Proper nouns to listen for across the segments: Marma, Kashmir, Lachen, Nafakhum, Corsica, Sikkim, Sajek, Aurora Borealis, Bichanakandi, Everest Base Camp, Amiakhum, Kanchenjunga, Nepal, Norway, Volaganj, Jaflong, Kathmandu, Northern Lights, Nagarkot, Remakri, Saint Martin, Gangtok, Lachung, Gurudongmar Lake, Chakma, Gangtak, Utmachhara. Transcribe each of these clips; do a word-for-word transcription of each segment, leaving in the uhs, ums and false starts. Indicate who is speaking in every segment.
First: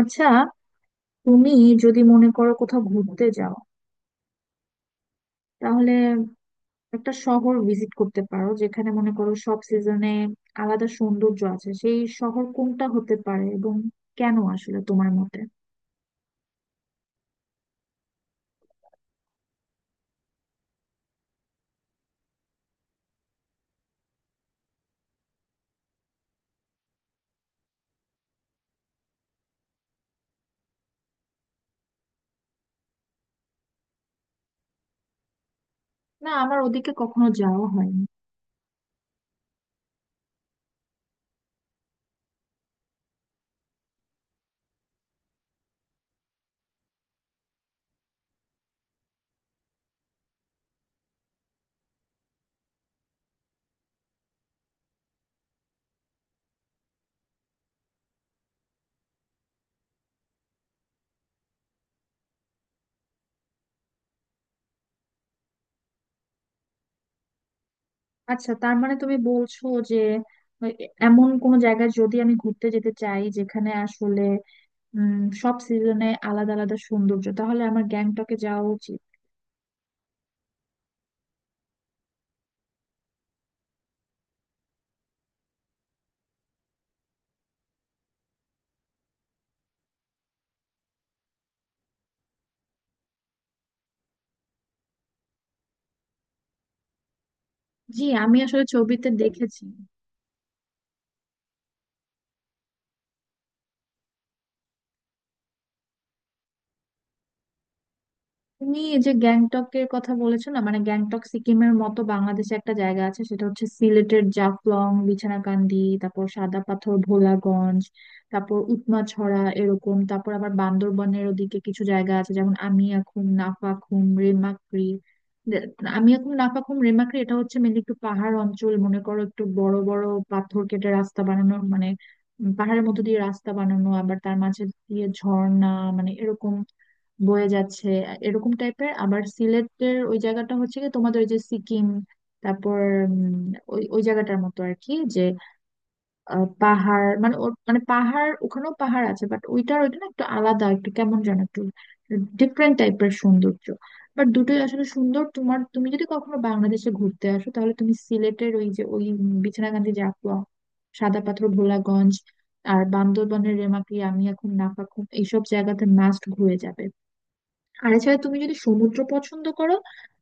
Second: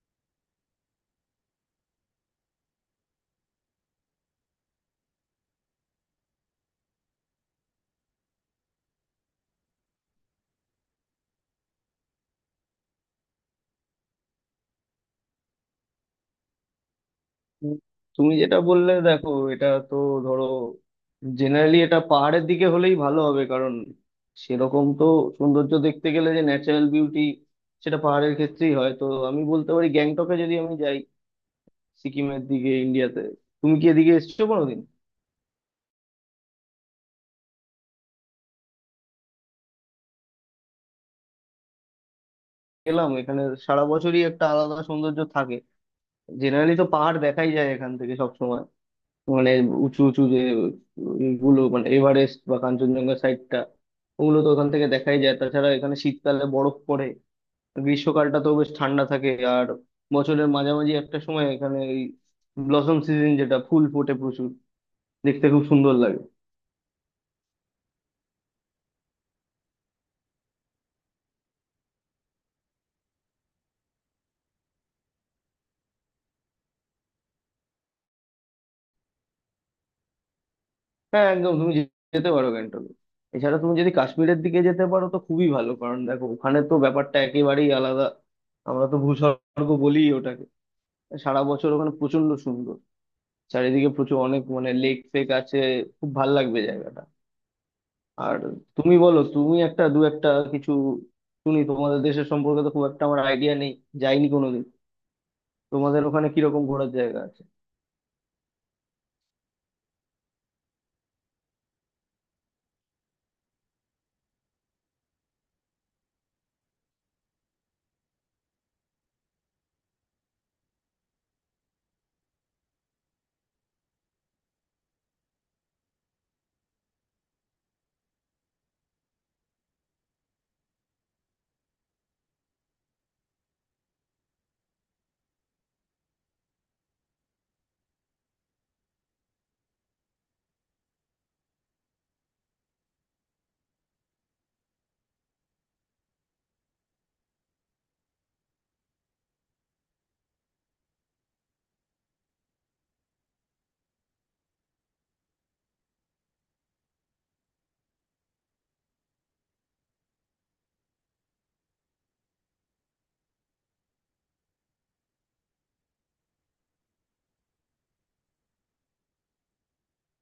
Speaker 1: আচ্ছা, তুমি যদি মনে করো কোথাও ঘুরতে যাও, তাহলে একটা শহর ভিজিট করতে পারো যেখানে মনে করো সব সিজনে আলাদা সৌন্দর্য আছে, সেই শহর কোনটা হতে পারে এবং কেন আসলে তোমার মতে?
Speaker 2: তুমি যেটা বললে দেখো এটা তো ধরো জেনারেলি এটা পাহাড়ের দিকে হলেই ভালো হবে, কারণ সেরকম তো সৌন্দর্য দেখতে গেলে যে ন্যাচারাল বিউটি, সেটা পাহাড়ের ক্ষেত্রেই হয়। তো আমি বলতে পারি, গ্যাংটকে যদি আমি যাই, সিকিমের দিকে, ইন্ডিয়াতে। তুমি কি এদিকে এসেছো কোনোদিন?
Speaker 1: না, আমার ওদিকে কখনো যাওয়া হয়নি।
Speaker 2: এলাম এখানে, সারা বছরই একটা আলাদা সৌন্দর্য থাকে। জেনারেলি তো পাহাড় দেখাই যায় এখান থেকে সব, মানে উঁচু উঁচু যে ইগুলো, মানে এভারেস্ট বা কাঞ্চনজঙ্ঘা সাইডটা, ওগুলো তো ওখান থেকে দেখাই যায়। তাছাড়া এখানে শীতকালে বরফ পড়ে, গ্রীষ্মকালটা তো বেশ ঠান্ডা থাকে। আর বছরের মাঝামাঝি একটা সময় এখানে এই ব্লসম সিজন, যেটা ফুল ফোটে প্রচুর, দেখতে খুব সুন্দর লাগে।
Speaker 1: আচ্ছা, তার মানে তুমি বলছো যে এ- এমন কোন জায়গায় যদি আমি ঘুরতে যেতে চাই যেখানে আসলে উম সব সিজনে আলাদা আলাদা সৌন্দর্য, তাহলে আমার গ্যাংটকে যাওয়া উচিত।
Speaker 2: হ্যাঁ একদম, তুমি যে- যেতে পারো গ্যাংটকে। এছাড়া তুমি যদি কাশ্মীরের দিকে যেতে পারো তো খুবই ভালো, কারণ দেখো ওখানে তো ব্যাপারটা একেবারেই আলাদা। আমরা তো ভূস্বর্গ বলি ওটাকে। সারা বছর ওখানে প্রচন্ড সুন্দর, চারিদিকে প্রচুর অনেক, মানে লেক ফেক আছে, খুব ভাল লাগবে জায়গাটা।
Speaker 1: জি,
Speaker 2: আর
Speaker 1: আমি আসলে
Speaker 2: তুমি
Speaker 1: ছবিতে
Speaker 2: বলো, তুমি
Speaker 1: দেখেছি।
Speaker 2: একটা দু একটা কিছু শুনি, তোমাদের দেশের সম্পর্কে তো খুব একটা আমার আইডিয়া নেই, যাইনি কোনোদিন। তোমাদের ওখানে কিরকম ঘোরার জায়গা আছে?
Speaker 1: তুমি এই যে গ্যাংটক এর কথা বলেছো না, মানে গ্যাংটক সিকিমের মতো বাংলাদেশে একটা জায়গা আছে, সেটা হচ্ছে সিলেটের জাফলং, বিছানাকান্দি, তারপর সাদা পাথর ভোলাগঞ্জ, তারপর উৎমাছড়া এরকম। তারপর আবার বান্দরবনের ওদিকে কিছু জায়গা আছে, যেমন আমিয়াখুম, নাফাখুম, রেমাক্রি। দে- আমিয়াখুম, নাফাখুম, রেমাক্রি এটা হচ্ছে মেনলি একটু পাহাড় অঞ্চল, মনে করো একটু বড় বড় পাথর কেটে রাস্তা বানানো, মানে উম, পাহাড়ের মধ্যে দিয়ে রাস্তা বানানো, আবার তার মাঝে দিয়ে ঝর্ণা মানে এরকম বয়ে যাচ্ছে এরকম টাইপের। আবার সিলেটের ওই জায়গাটা হচ্ছে কি, তোমাদের ওই যে সিকিম, তারপর উম, ওই ওই জায়গাটার মতো আর কি। যে আহ, পাহাড় মানে ওর- মানে পাহাড়, ওখানেও পাহাড় আছে, বাট ওইটার ওইটা না একটু আলাদা, একটু কেমন যেন একটু ডিফারেন্ট টাইপের সৌন্দর্য। বাট দুটোই আসলে সুন্দর। তোমার, তুমি যদি কখনো বাংলাদেশে ঘুরতে আসো, তাহলে তুমি সিলেটের ওই যে ওই উম, বিছনাকান্দি, জাফলং, সাদা পাথর ভোলাগঞ্জ আর বান্দরবানের রেমাকি আমি এখন নাফাখুম এইসব জায়গাতে মাস্ট ঘুরে যাবে। আর এছাড়া তুমি যদি সমুদ্র পছন্দ করো,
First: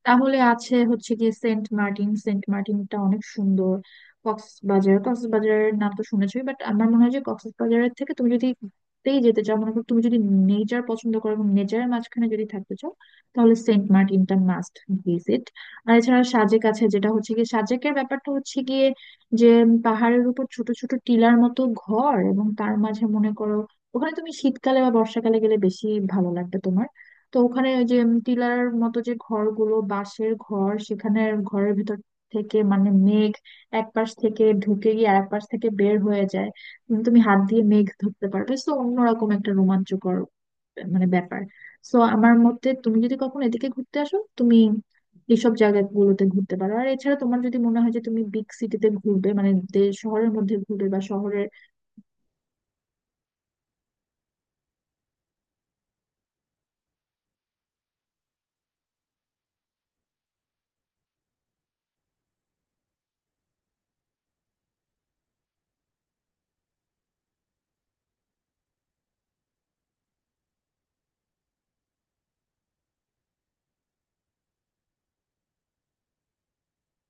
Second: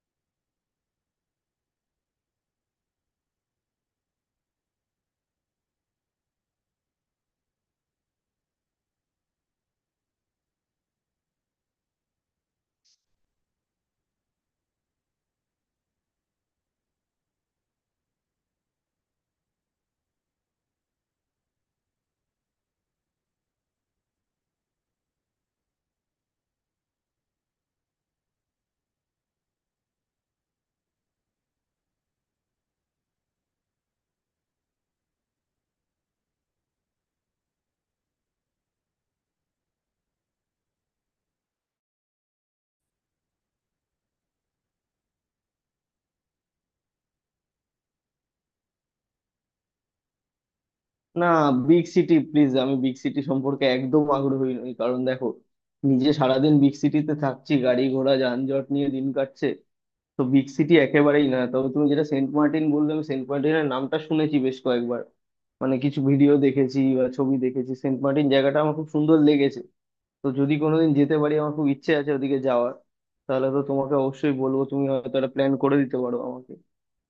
Speaker 1: তাহলে আছে হচ্ছে গিয়ে সেন্ট মার্টিন। সেন্ট মার্টিনটা অনেক সুন্দর। কক্সবাজার, কক্সবাজারের নাম তো শুনেছোই, বাট আমার মনে হয় যে কক্সবাজারের থেকে তুমি যদি ঘুরতেই যেতে চাও, মনে করো তুমি যদি নেচার পছন্দ করো এবং নেচারের মাঝখানে যদি থাকতে চাও, তাহলে সেন্ট মার্টিনটা মাস্ট ভিজিট। আর এছাড়া সাজেক আছে, যেটা হচ্ছে গিয়ে, সাজেকের ব্যাপারটা হচ্ছে গিয়ে যে পাহাড়ের উপর ছোট ছোট টিলার মতো ঘর, এবং তার মাঝে মনে করো ওখানে তুমি শীতকালে বা বর্ষাকালে গেলে বেশি ভালো লাগবে তোমার। তো ওখানে ওই যে উম টিলার মতো যে ঘরগুলো, বাঁশের ঘর, সেখানে ঘরের ভিতর থেকে মানে মেঘ এক পাশ থেকে ঢুকে গিয়ে আরেক পাশ থেকে বের হয়ে যায়। উম তুমি হাত দিয়ে মেঘ ধরতে পারবে, তো অন্যরকম একটা রোমাঞ্চকর মানে ব্যাপার। তো আমার মতে তুমি যদি কখনো এদিকে ঘুরতে আসো, তুমি এইসব জায়গাগুলোতে ঘুরতে পারো। আর এছাড়া তোমার যদি মনে হয় যে তুমি বিগ সিটিতে ঘুরবে, মানে দে- শহরের মধ্যে ঘুরবে বা
Speaker 2: না,
Speaker 1: শহরের।
Speaker 2: বিগ সিটি প্লিজ, আমি বিগ সিটি সম্পর্কে একদম আগ্রহী নই, কারণ দেখো নিজে সারাদিন বিগ সিটিতে থাকছি, গাড়ি ঘোড়া যানজট নিয়ে দিন কাটছে। তো বিগ সিটি একেবারেই না। তবে তুমি যেটা সেন্ট মার্টিন বললে, আমি সেন্ট মার্টিনের নামটা শুনেছি বেশ কয়েকবার, মানে কিছু ভিডিও দেখেছি বা ছবি দেখেছি, সেন্ট মার্টিন জায়গাটা আমার খুব সুন্দর লেগেছে। তো যদি কোনোদিন যেতে পারি, আমার খুব ইচ্ছে আছে ওদিকে যাওয়ার, তাহলে তো তোমাকে অবশ্যই বলবো, তুমি হয়তো একটা প্ল্যান করে দিতে পারো আমাকে।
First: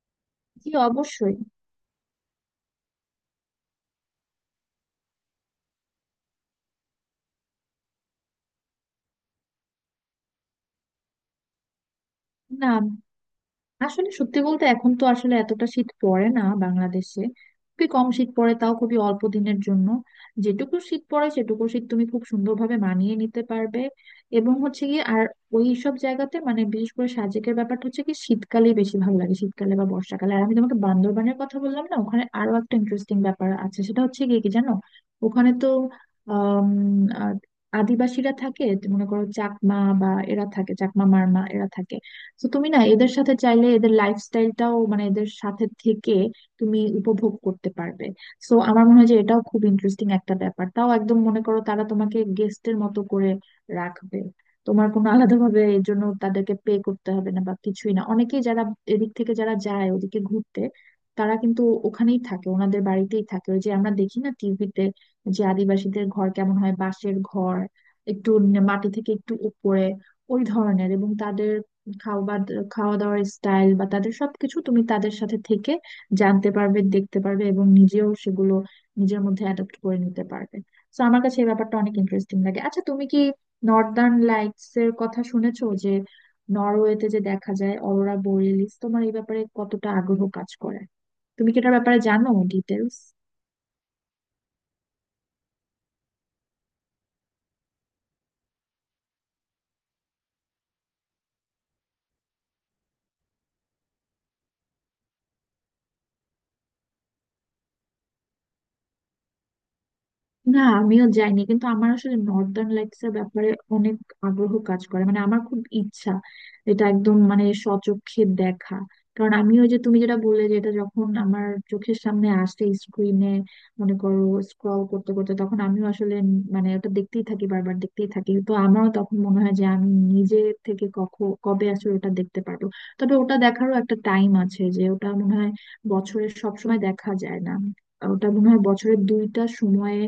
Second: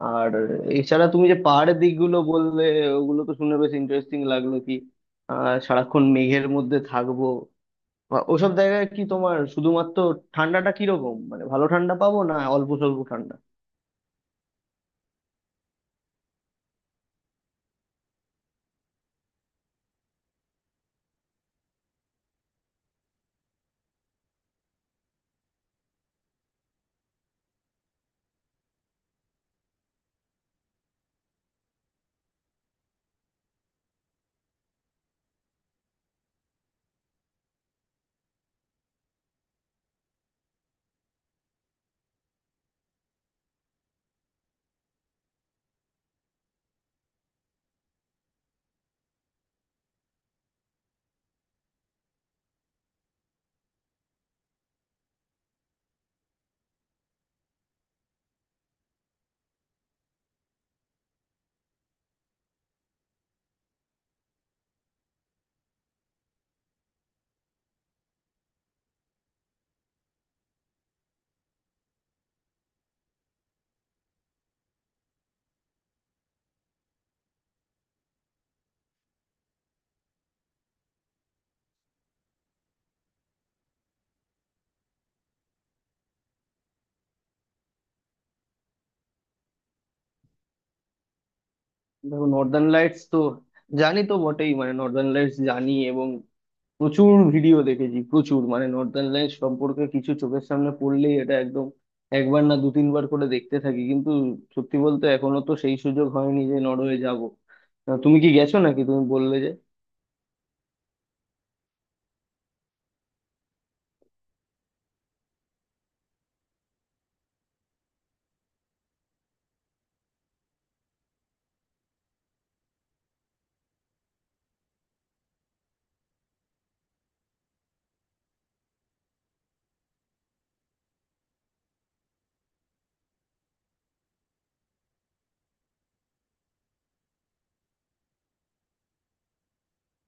Speaker 2: আর
Speaker 1: জি,
Speaker 2: এছাড়া তুমি
Speaker 1: অবশ্যই।
Speaker 2: যে পাহাড়ের দিকগুলো বললে, ওগুলো তো শুনে বেশ ইন্টারেস্টিং লাগলো। কি আহ সারাক্ষণ মেঘের মধ্যে থাকবো, বা ওসব জায়গায় কি তোমার শুধুমাত্র ঠান্ডাটা কিরকম, মানে ভালো ঠান্ডা পাবো না অল্প স্বল্প
Speaker 1: না,
Speaker 2: ঠান্ডা?
Speaker 1: আসলে সত্যি বলতে এখন তো আসলে এতটা শীত পড়ে না বাংলাদেশে, খুবই কম শীত পড়ে, তাও খুবই অল্প দিনের জন্য। যেটুকু শীত পড়ে সেটুকু শীত তুমি খুব সুন্দরভাবে মানিয়ে নিতে পারবে। এবং হচ্ছে কি, আর ওই সব জায়গাতে মানে বিশেষ করে সাজেকের ব্যাপারটা হচ্ছে কি, শীতকালে বেশি ভালো লাগে, শীতকালে বা বর্ষাকালে। আর আমি তোমাকে বান্দরবানের কথা বললাম না, ওখানে আরো একটা ইন্টারেস্টিং ব্যাপার আছে, সেটা হচ্ছে কি কি জানো, ওখানে তো আম, আহ, আদিবাসীরা থাকে। মনে করো চাকমা বা এরা থাকে, চাকমা, মারমা এরা থাকে। তো তুমি না এদের সাথে চাইলে এদের লাইফস্টাইলটাও, মানে এদের সাথে থেকে তুমি উপভোগ করতে পারবে। সো আমার মনে হয় যে এটাও খুব ইন্টারেস্টিং একটা ব্যাপার। তাও একদম মনে করো তারা তোমাকে গেস্টের মতো করে রাখবে, তোমার কোনো আলাদাভাবে এর জন্য তাদেরকে পে করতে হবে না বা কিছুই না। অনেকেই যারা এদিক থেকে যারা যায় ওদিকে ঘুরতে, তারা কিন্তু ওখানেই থাকে, ওনাদের বাড়িতেই থাকে। ওই যে আমরা দেখি না টিভিতে যে আদিবাসীদের ঘর কেমন হয়, বাঁশের ঘর, একটু ন- মাটি থেকে একটু উপরে ওই ধরনের, এবং তাদের খাওয়া, খাওয়া দাওয়ার স্টাইল বা তাদের সবকিছু তুমি তাদের সাথে থেকে জানতে পারবে, দেখতে পারবে এবং নিজেও সেগুলো নিজের মধ্যে অ্যাডাপ্ট করে নিতে পারবে। তো আমার কাছে এই ব্যাপারটা অনেক ইন্টারেস্টিং লাগে। আচ্ছা, তুমি কি নর্দার্ন লাইটস এর কথা শুনেছো, যে নরওয়েতে যে দেখা যায় অরোরা বোরিয়ালিস? তোমার এই ব্যাপারে কতটা আগ্রহ কাজ করে, তুমি কি এটার ব্যাপারে
Speaker 2: দেখো,
Speaker 1: জানো
Speaker 2: নর্দার্ন
Speaker 1: ডিটেলস?
Speaker 2: লাইটস তো জানি তো বটেই, মানে নর্দার্ন লাইটস জানি, এবং প্রচুর ভিডিও দেখেছি প্রচুর, মানে নর্দার্ন লাইটস সম্পর্কে কিছু চোখের সামনে পড়লেই এটা একদম একবার না দু তিনবার করে দেখতে থাকি। কিন্তু সত্যি বলতে এখনো তো সেই সুযোগ হয়নি যে নরওয়ে যাব। তুমি কি গেছো নাকি, তুমি বললে?
Speaker 1: না, আমিও যাইনি, কিন্তু আমার আসলে নর্দার্ন লাইটস এর ব্যাপারে অনেক আগ্রহ কাজ করে। মানে আমার খুব ইচ্ছা এটা একদম মানে স্বচক্ষে দেখা, কারণ আমিও, যে তুমি যেটা বললে, যে এটা যখন আমার চোখের সামনে আসে স্ক্রিনে, মনে করো স্ক্রল করতে করতে, তখন আমিও আসলে উম মানে ওটা দেখতেই থাকি, বারবার দেখতেই থাকি। তো আমারও তখন মনে হয় যে আমি নিজে থেকে কখন কবে আসলে ওটা দেখতে পারবো। তবে ওটা দেখারও একটা টাইম আছে, যে ওটা মনে হয় বছরের সব সময় দেখা যায় না, ওটা মনে হয় বছরের দুইটা সময়ে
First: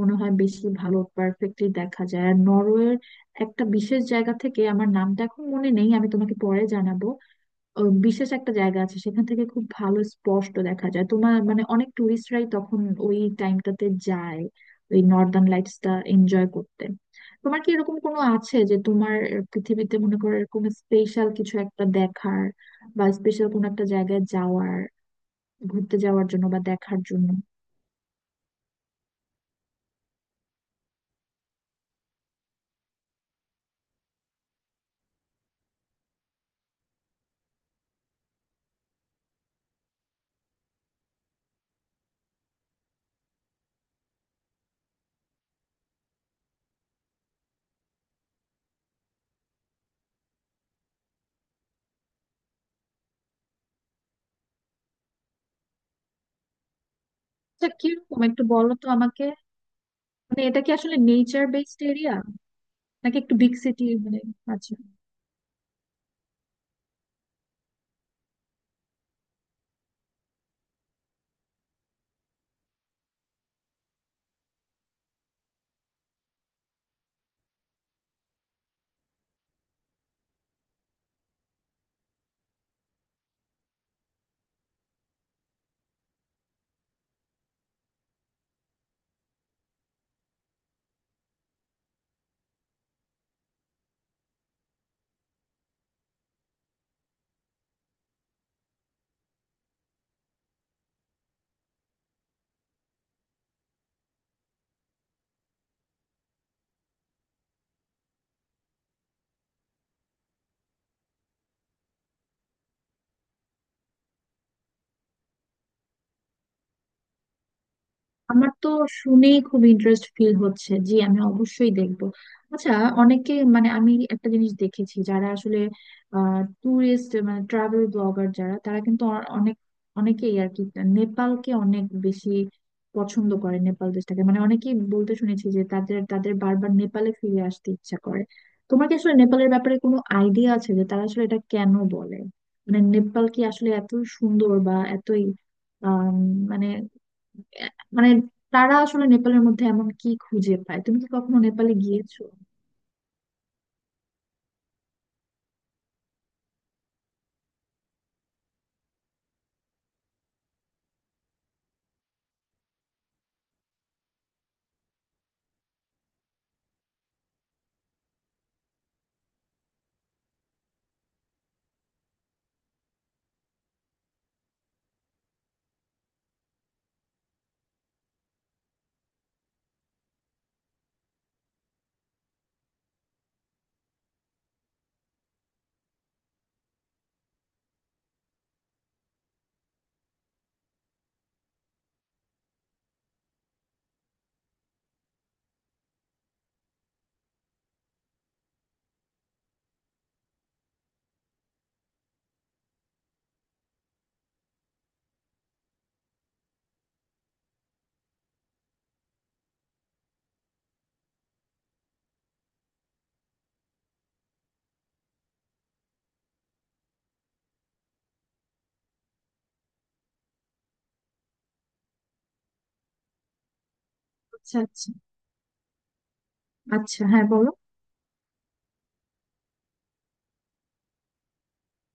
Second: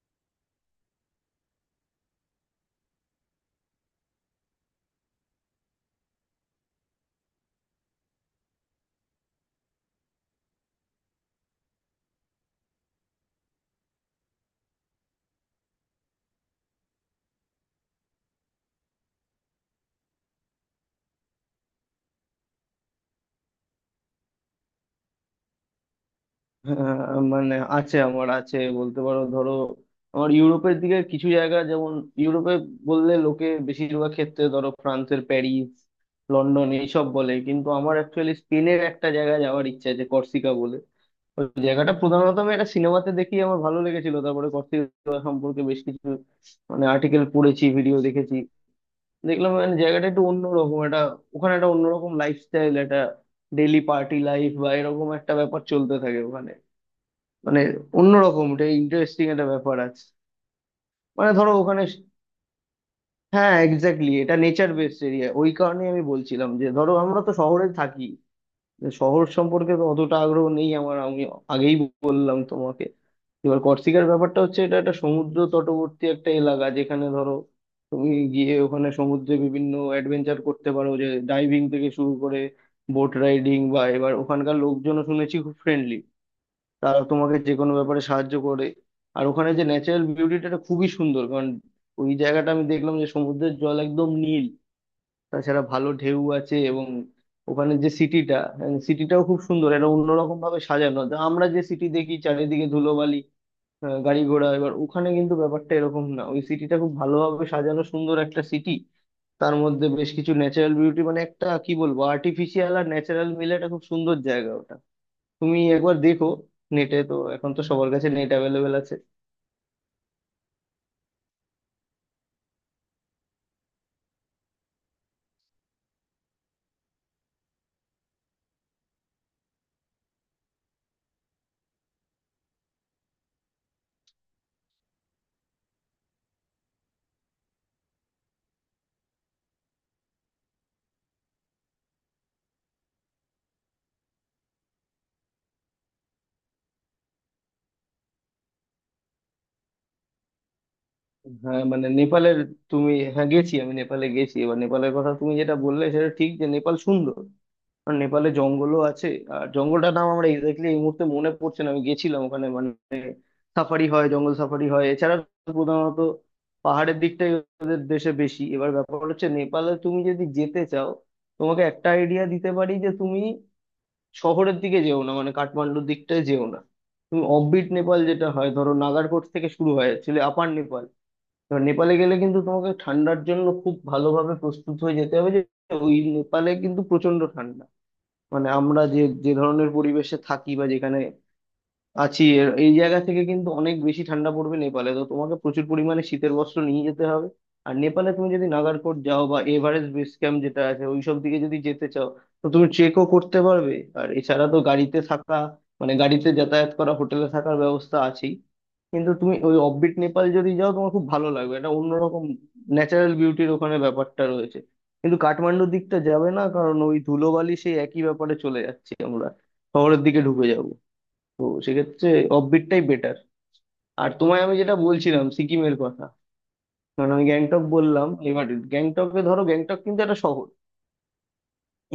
Speaker 1: মনে হয় বেশি ভালো পারফেক্টলি দেখা যায়। আর নরওয়ের একটা বিশেষ জায়গা থেকে, আমার নামটা এখন মনে নেই, আমি তোমাকে পরে জানাবো, ও বিশেষ একটা জায়গা আছে, সেখান থেকে খুব ভালো স্পষ্ট দেখা যায়। তোমার মানে অনেক টুরিস্টরাই তখন ওই টাইমটাতে যায় ওই নর্দার্ন লাইটসটা এনজয় করতে। তোমার কি এরকম কোনো আছে যে তোমার পৃথিবীতে মনে করো এরকম স্পেশাল কিছু একটা দেখার, বা স্পেশাল কোনো একটা জায়গায় যাওয়ার, ঘুরতে যাওয়ার জন্য বা
Speaker 2: আহ,
Speaker 1: দেখার জন্য?
Speaker 2: মানে আছে, আমার আছে বলতে পারো। ধরো আমার ইউরোপের দিকে কিছু জায়গা, যেমন ইউরোপে বললে লোকে বেশিরভাগ ক্ষেত্রে ধরো ফ্রান্সের প্যারিস, লন্ডন এইসব বলে। কিন্তু আমার অ্যাকচুয়ালি স্পেনের একটা জায়গায় যাওয়ার ইচ্ছা আছে, কর্সিকা বলে। ওই জায়গাটা প্রধানত আমি একটা সিনেমাতে দেখি, আমার ভালো লেগেছিল। তারপরে কর্সিকা সম্পর্কে বেশ কিছু মানে আর্টিকেল পড়েছি, ভিডিও দেখেছি। দেখলাম মানে জায়গাটা একটু অন্যরকম একটা, ওখানে একটা অন্যরকম লাইফস্টাইল, একটা ডেইলি পার্টি লাইফ বা এরকম একটা ব্যাপার চলতে থাকে। মানে
Speaker 1: আচ্ছা, কিরকম একটু
Speaker 2: অন্যরকম, এটা
Speaker 1: বলো তো আমাকে।
Speaker 2: ইন্টারেস্টিং একটা ব্যাপার আছে।
Speaker 1: মানে এটা কি আসলে
Speaker 2: মানে
Speaker 1: নেচার
Speaker 2: ধরো
Speaker 1: বেসড
Speaker 2: ওখানে,
Speaker 1: এরিয়া নাকি একটু বিগ
Speaker 2: হ্যাঁ
Speaker 1: সিটি
Speaker 2: এক্স্যাক্টলি,
Speaker 1: মানে?
Speaker 2: এটা নেচার
Speaker 1: আছে?
Speaker 2: Based area. ওই কারণেই আমি বলছিলাম যে ধরো আমরা তো শহরে থাকি, যে শহর সম্পর্কে তো অতটা আগ্রহ নেই আমার, আমি আগেই বললাম তোমাকে। এবার কর্সিকার ব্যাপারটা হচ্ছে, এটা একটা সমুদ্র তটবর্তী একটা এলাকা, যেখানে ধরো তুমি গিয়ে ওখানে সমুদ্রে বিভিন্ন অ্যাডভেঞ্চার করতে পারো, যে ডাইভিং থেকে শুরু করে বোট রাইডিং বা। এবার ওখানকার লোকজনও শুনেছি খুব ফ্রেন্ডলি, তারা তোমাকে যে কোনো ব্যাপারে সাহায্য করে। আর ওখানে যে ন্যাচারাল বিউটিটা, এটা খুবই সুন্দর, কারণ ওই জায়গাটা আমি দেখলাম যে সমুদ্রের জল একদম নীল, তাছাড়া ভালো ঢেউ আছে। এবং ওখানে যে সিটিটা সিটিটাও খুব সুন্দর, এটা অন্যরকম ভাবে সাজানো। তা আমরা যে সিটি দেখি চারিদিকে ধুলোবালি, আহ, গাড়ি ঘোড়া, এবার ওখানে কিন্তু ব্যাপারটা এরকম না, ওই সিটিটা খুব ভালোভাবে সাজানো, সুন্দর একটা সিটি। তার মধ্যে বেশ কিছু ন্যাচারাল বিউটি, মানে একটা কি বলবো, আর্টিফিশিয়াল আর ন্যাচারাল মিলে একটা খুব সুন্দর জায়গা ওটা। তুমি একবার দেখো, নেটে তো এখন তো সবার কাছে নেট
Speaker 1: আমার তো
Speaker 2: অ্যাভেলেবেল আছে।
Speaker 1: শুনেই খুব ইন্টারেস্ট ফিল হচ্ছে। জি, আমি অবশ্যই দেখবো। আচ্ছা, অনেকে মানে আমি একটা জিনিস দেখেছি, যারা আসলে ট্যুরিস্ট মানে ট্রাভেল ব্লগার যারা, তারা কিন্তু অ- অনেক, অনেকেই আর কি নেপালকে অনেক বেশি পছন্দ করে, নেপাল দেশটাকে। মানে অনেকেই বলতে শুনেছি যে তাদের তাদের বারবার নেপালে ফিরে আসতে ইচ্ছা করে। তোমার কি আসলে নেপালের ব্যাপারে কোনো আইডিয়া আছে যে তারা আসলে এটা কেন বলে, মানে নেপাল কি আসলে এত সুন্দর বা এতই আম, মানে আহ, মানে তারা আসলে নেপালের মধ্যে এমন কি খুঁজে পায়? তুমি কি কখনো
Speaker 2: হ্যাঁ,
Speaker 1: নেপালে
Speaker 2: মানে
Speaker 1: গিয়েছো?
Speaker 2: নেপালের, তুমি হ্যাঁ গেছি, আমি নেপালে গেছি। এবার নেপালের কথা তুমি যেটা বললে, সেটা ঠিক যে নেপাল সুন্দর, আর নেপালে জঙ্গলও আছে। আর জঙ্গলটার নাম আমরা এক্স্যাক্টলি এই মুহূর্তে মনে পড়ছে না। আমি গেছিলাম ওখানে, মানে সাফারি হয়, জঙ্গল সাফারি হয়। এছাড়া প্রধানত পাহাড়ের দিকটাই ওদের দেশে বেশি। এবার ব্যাপার হচ্ছে, নেপালে তুমি যদি যেতে চাও, তোমাকে একটা আইডিয়া দিতে পারি যে তুমি শহরের দিকে যেও না, মানে কাঠমান্ডুর দিকটায় যেও না। তুমি অফবিট নেপাল, যেটা হয় ধরো নাগারকোট থেকে শুরু হয় অ্যাকচুয়ালি, আপার নেপাল। এবার নেপালে গেলে কিন্তু তোমাকে ঠান্ডার জন্য খুব ভালোভাবে প্রস্তুত হয়ে যেতে হবে, যে ওই নেপালে কিন্তু প্রচন্ড ঠান্ডা। মানে আমরা যে যে ধরনের পরিবেশে থাকি বা যেখানে আছি, এর- এই জায়গা থেকে কিন্তু অনেক বেশি ঠান্ডা পড়বে নেপালে। তো তোমাকে প্রচুর পরিমাণে শীতের বস্ত্র নিয়ে যেতে হবে। আর নেপালে তুমি যদি নাগারকোট যাও বা এভারেস্ট বেস ক্যাম্প যেটা আছে ওইসব দিকে যদি যেতে চাও, তো তুমি ট্রেকও করতে পারবে। আর এছাড়া তো গাড়িতে থাকা, মানে গাড়িতে যাতায়াত করা, হোটেলে থাকার ব্যবস্থা আছেই। কিন্তু তুমি ওই অফবিট নেপাল যদি যাও, তোমার খুব ভালো লাগবে, এটা অন্যরকম ন্যাচারাল বিউটির ওখানে ব্যাপারটা রয়েছে। কিন্তু কাঠমান্ডুর দিকটা যাবে না, কারণ ওই ধুলোবালি সেই একই ব্যাপারে চলে যাচ্ছি আমরা, শহরের দিকে ঢুকে যাব। তো সেক্ষেত্রে অফবিটটাই বেটার। আর তোমায় আমি
Speaker 1: আচ্ছা,
Speaker 2: যেটা
Speaker 1: আচ্ছা।
Speaker 2: বলছিলাম সিকিমের কথা,
Speaker 1: আচ্ছা,
Speaker 2: কারণ আমি
Speaker 1: হ্যাঁ, বলো।
Speaker 2: গ্যাংটক বললাম। এবার গ্যাংটকে ধরো, গ্যাংটক কিন্তু একটা শহর,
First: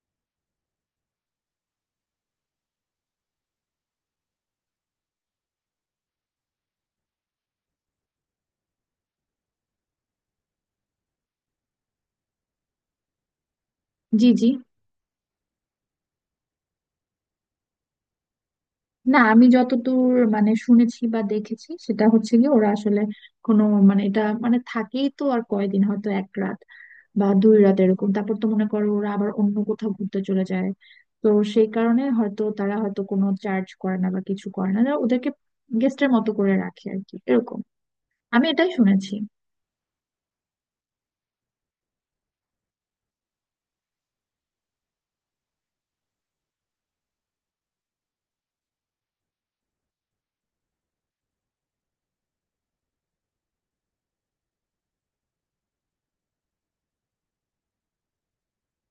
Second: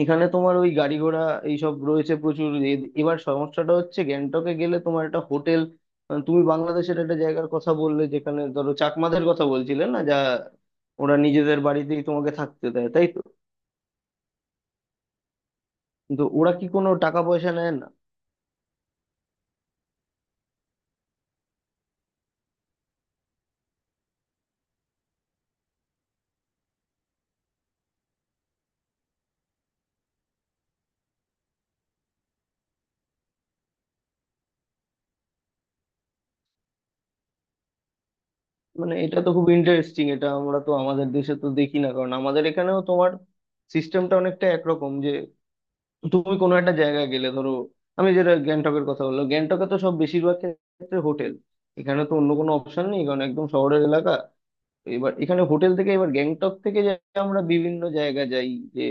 Speaker 2: এখানে তোমার ওই গাড়ি ঘোড়া এইসব রয়েছে প্রচুর। এ- এবার সমস্যাটা হচ্ছে গ্যাংটকে গেলে তোমার একটা হোটেল। তুমি বাংলাদেশের একটা জায়গার কথা বললে, যেখানে ধরো চাকমাদের কথা বলছিলে না, যা ওরা নিজেদের বাড়িতেই তোমাকে থাকতে দেয়, তাই তো?
Speaker 1: জি, জি।
Speaker 2: কিন্তু ওরা কি কোনো টাকা পয়সা নেয় না?
Speaker 1: না, আমি যতদূর মানে শুনেছি বা দেখেছি সেটা হচ্ছে কি, ওরা আসলে কোনো মানে এটা মানে থাকেই তো আর কয়দিন, হয়তো এক রাত বা দুই রাত এরকম, তারপর তো মনে করো ওরা আবার অন্য কোথাও ঘুরতে চলে যায়। তো সেই কারণে হয়তো তারা হয়তো কোনো চার্জ করে না বা কিছু করে না, ওরা ওদেরকে গেস্টের মতো করে রাখে আর কি, এরকম আমি এটাই
Speaker 2: মানে
Speaker 1: শুনেছি।
Speaker 2: এটা তো খুব ইন্টারেস্টিং। এটা আমরা তো আমাদের দেশে তো দেখি না, কারণ আমাদের এখানেও তোমার সিস্টেমটা অনেকটা একরকম, যে তুমি কোনো একটা জায়গায় গেলে ধরো, আমি যেটা গ্যাংটকের কথা বললাম, গ্যাংটকে তো সব বেশিরভাগ ক্ষেত্রে হোটেল, এখানে তো অন্য কোনো অপশন নেই, কারণ একদম শহরের এলাকা। এবার এখানে হোটেল থেকে এবার গ্যাংটক থেকে যে আমরা বিভিন্ন জায়গা যাই, যে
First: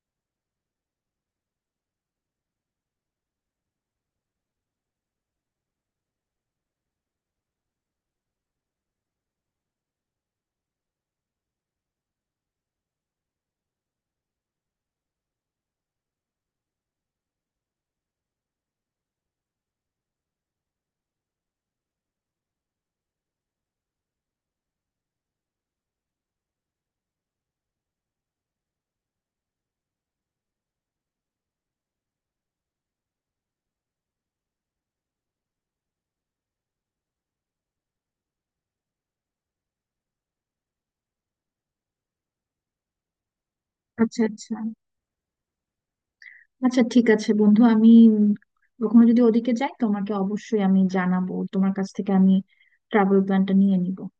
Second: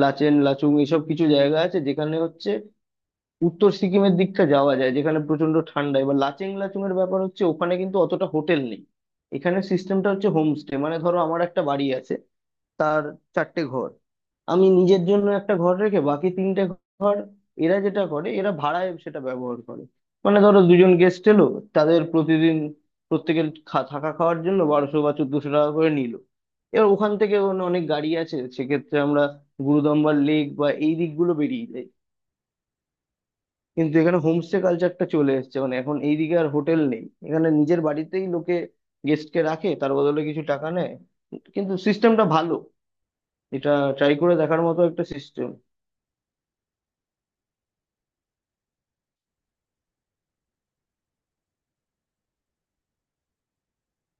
Speaker 2: লাচেন লাচুং এসব কিছু জায়গা আছে, যেখানে হচ্ছে উত্তর সিকিমের দিকটা যাওয়া যায়, যেখানে প্রচন্ড ঠান্ডা। এবার লাচেং লাচুং এর ব্যাপার হচ্ছে ওখানে কিন্তু অতটা হোটেল নেই, এখানে সিস্টেমটা হচ্ছে হোমস্টে। মানে ধরো আমার একটা বাড়ি আছে, তার চারটে ঘর, আমি নিজের জন্য একটা ঘর রেখে বাকি তিনটে ঘর এরা যেটা করে এরা ভাড়ায় সেটা ব্যবহার করে। মানে ধরো দুজন গেস্ট এলো, তাদের প্রতিদিন প্রত্যেকের খা- থাকা খাওয়ার জন্য বারোশো বা চোদ্দশো টাকা করে নিল। এবার ওখান থেকে অন- অনেক গাড়ি আছে, সেক্ষেত্রে আমরা গুরুদম্বার লেক বা এই দিকগুলো বেরিয়ে যাই। কিন্তু এখানে হোমস্টে কালচারটা চলে এসেছে, মানে এখন এইদিকে আর হোটেল নেই, এখানে নিজের বাড়িতেই লোকে গেস্টকে রাখে, তার বদলে কিছু টাকা নেয়। কিন্তু সিস্টেমটা ভালো, এটা ট্রাই
Speaker 1: আচ্ছা,
Speaker 2: করে
Speaker 1: আচ্ছা।
Speaker 2: দেখার মতো একটা সিস্টেম।
Speaker 1: আচ্ছা, ঠিক আছে বন্ধু, আমি উম, কখনো যদি ওদিকে যাই তোমাকে অবশ্যই আমি জানাবো, তোমার কাছ থেকে আমি ট্রাভেল প্ল্যানটা নিয়ে নিব।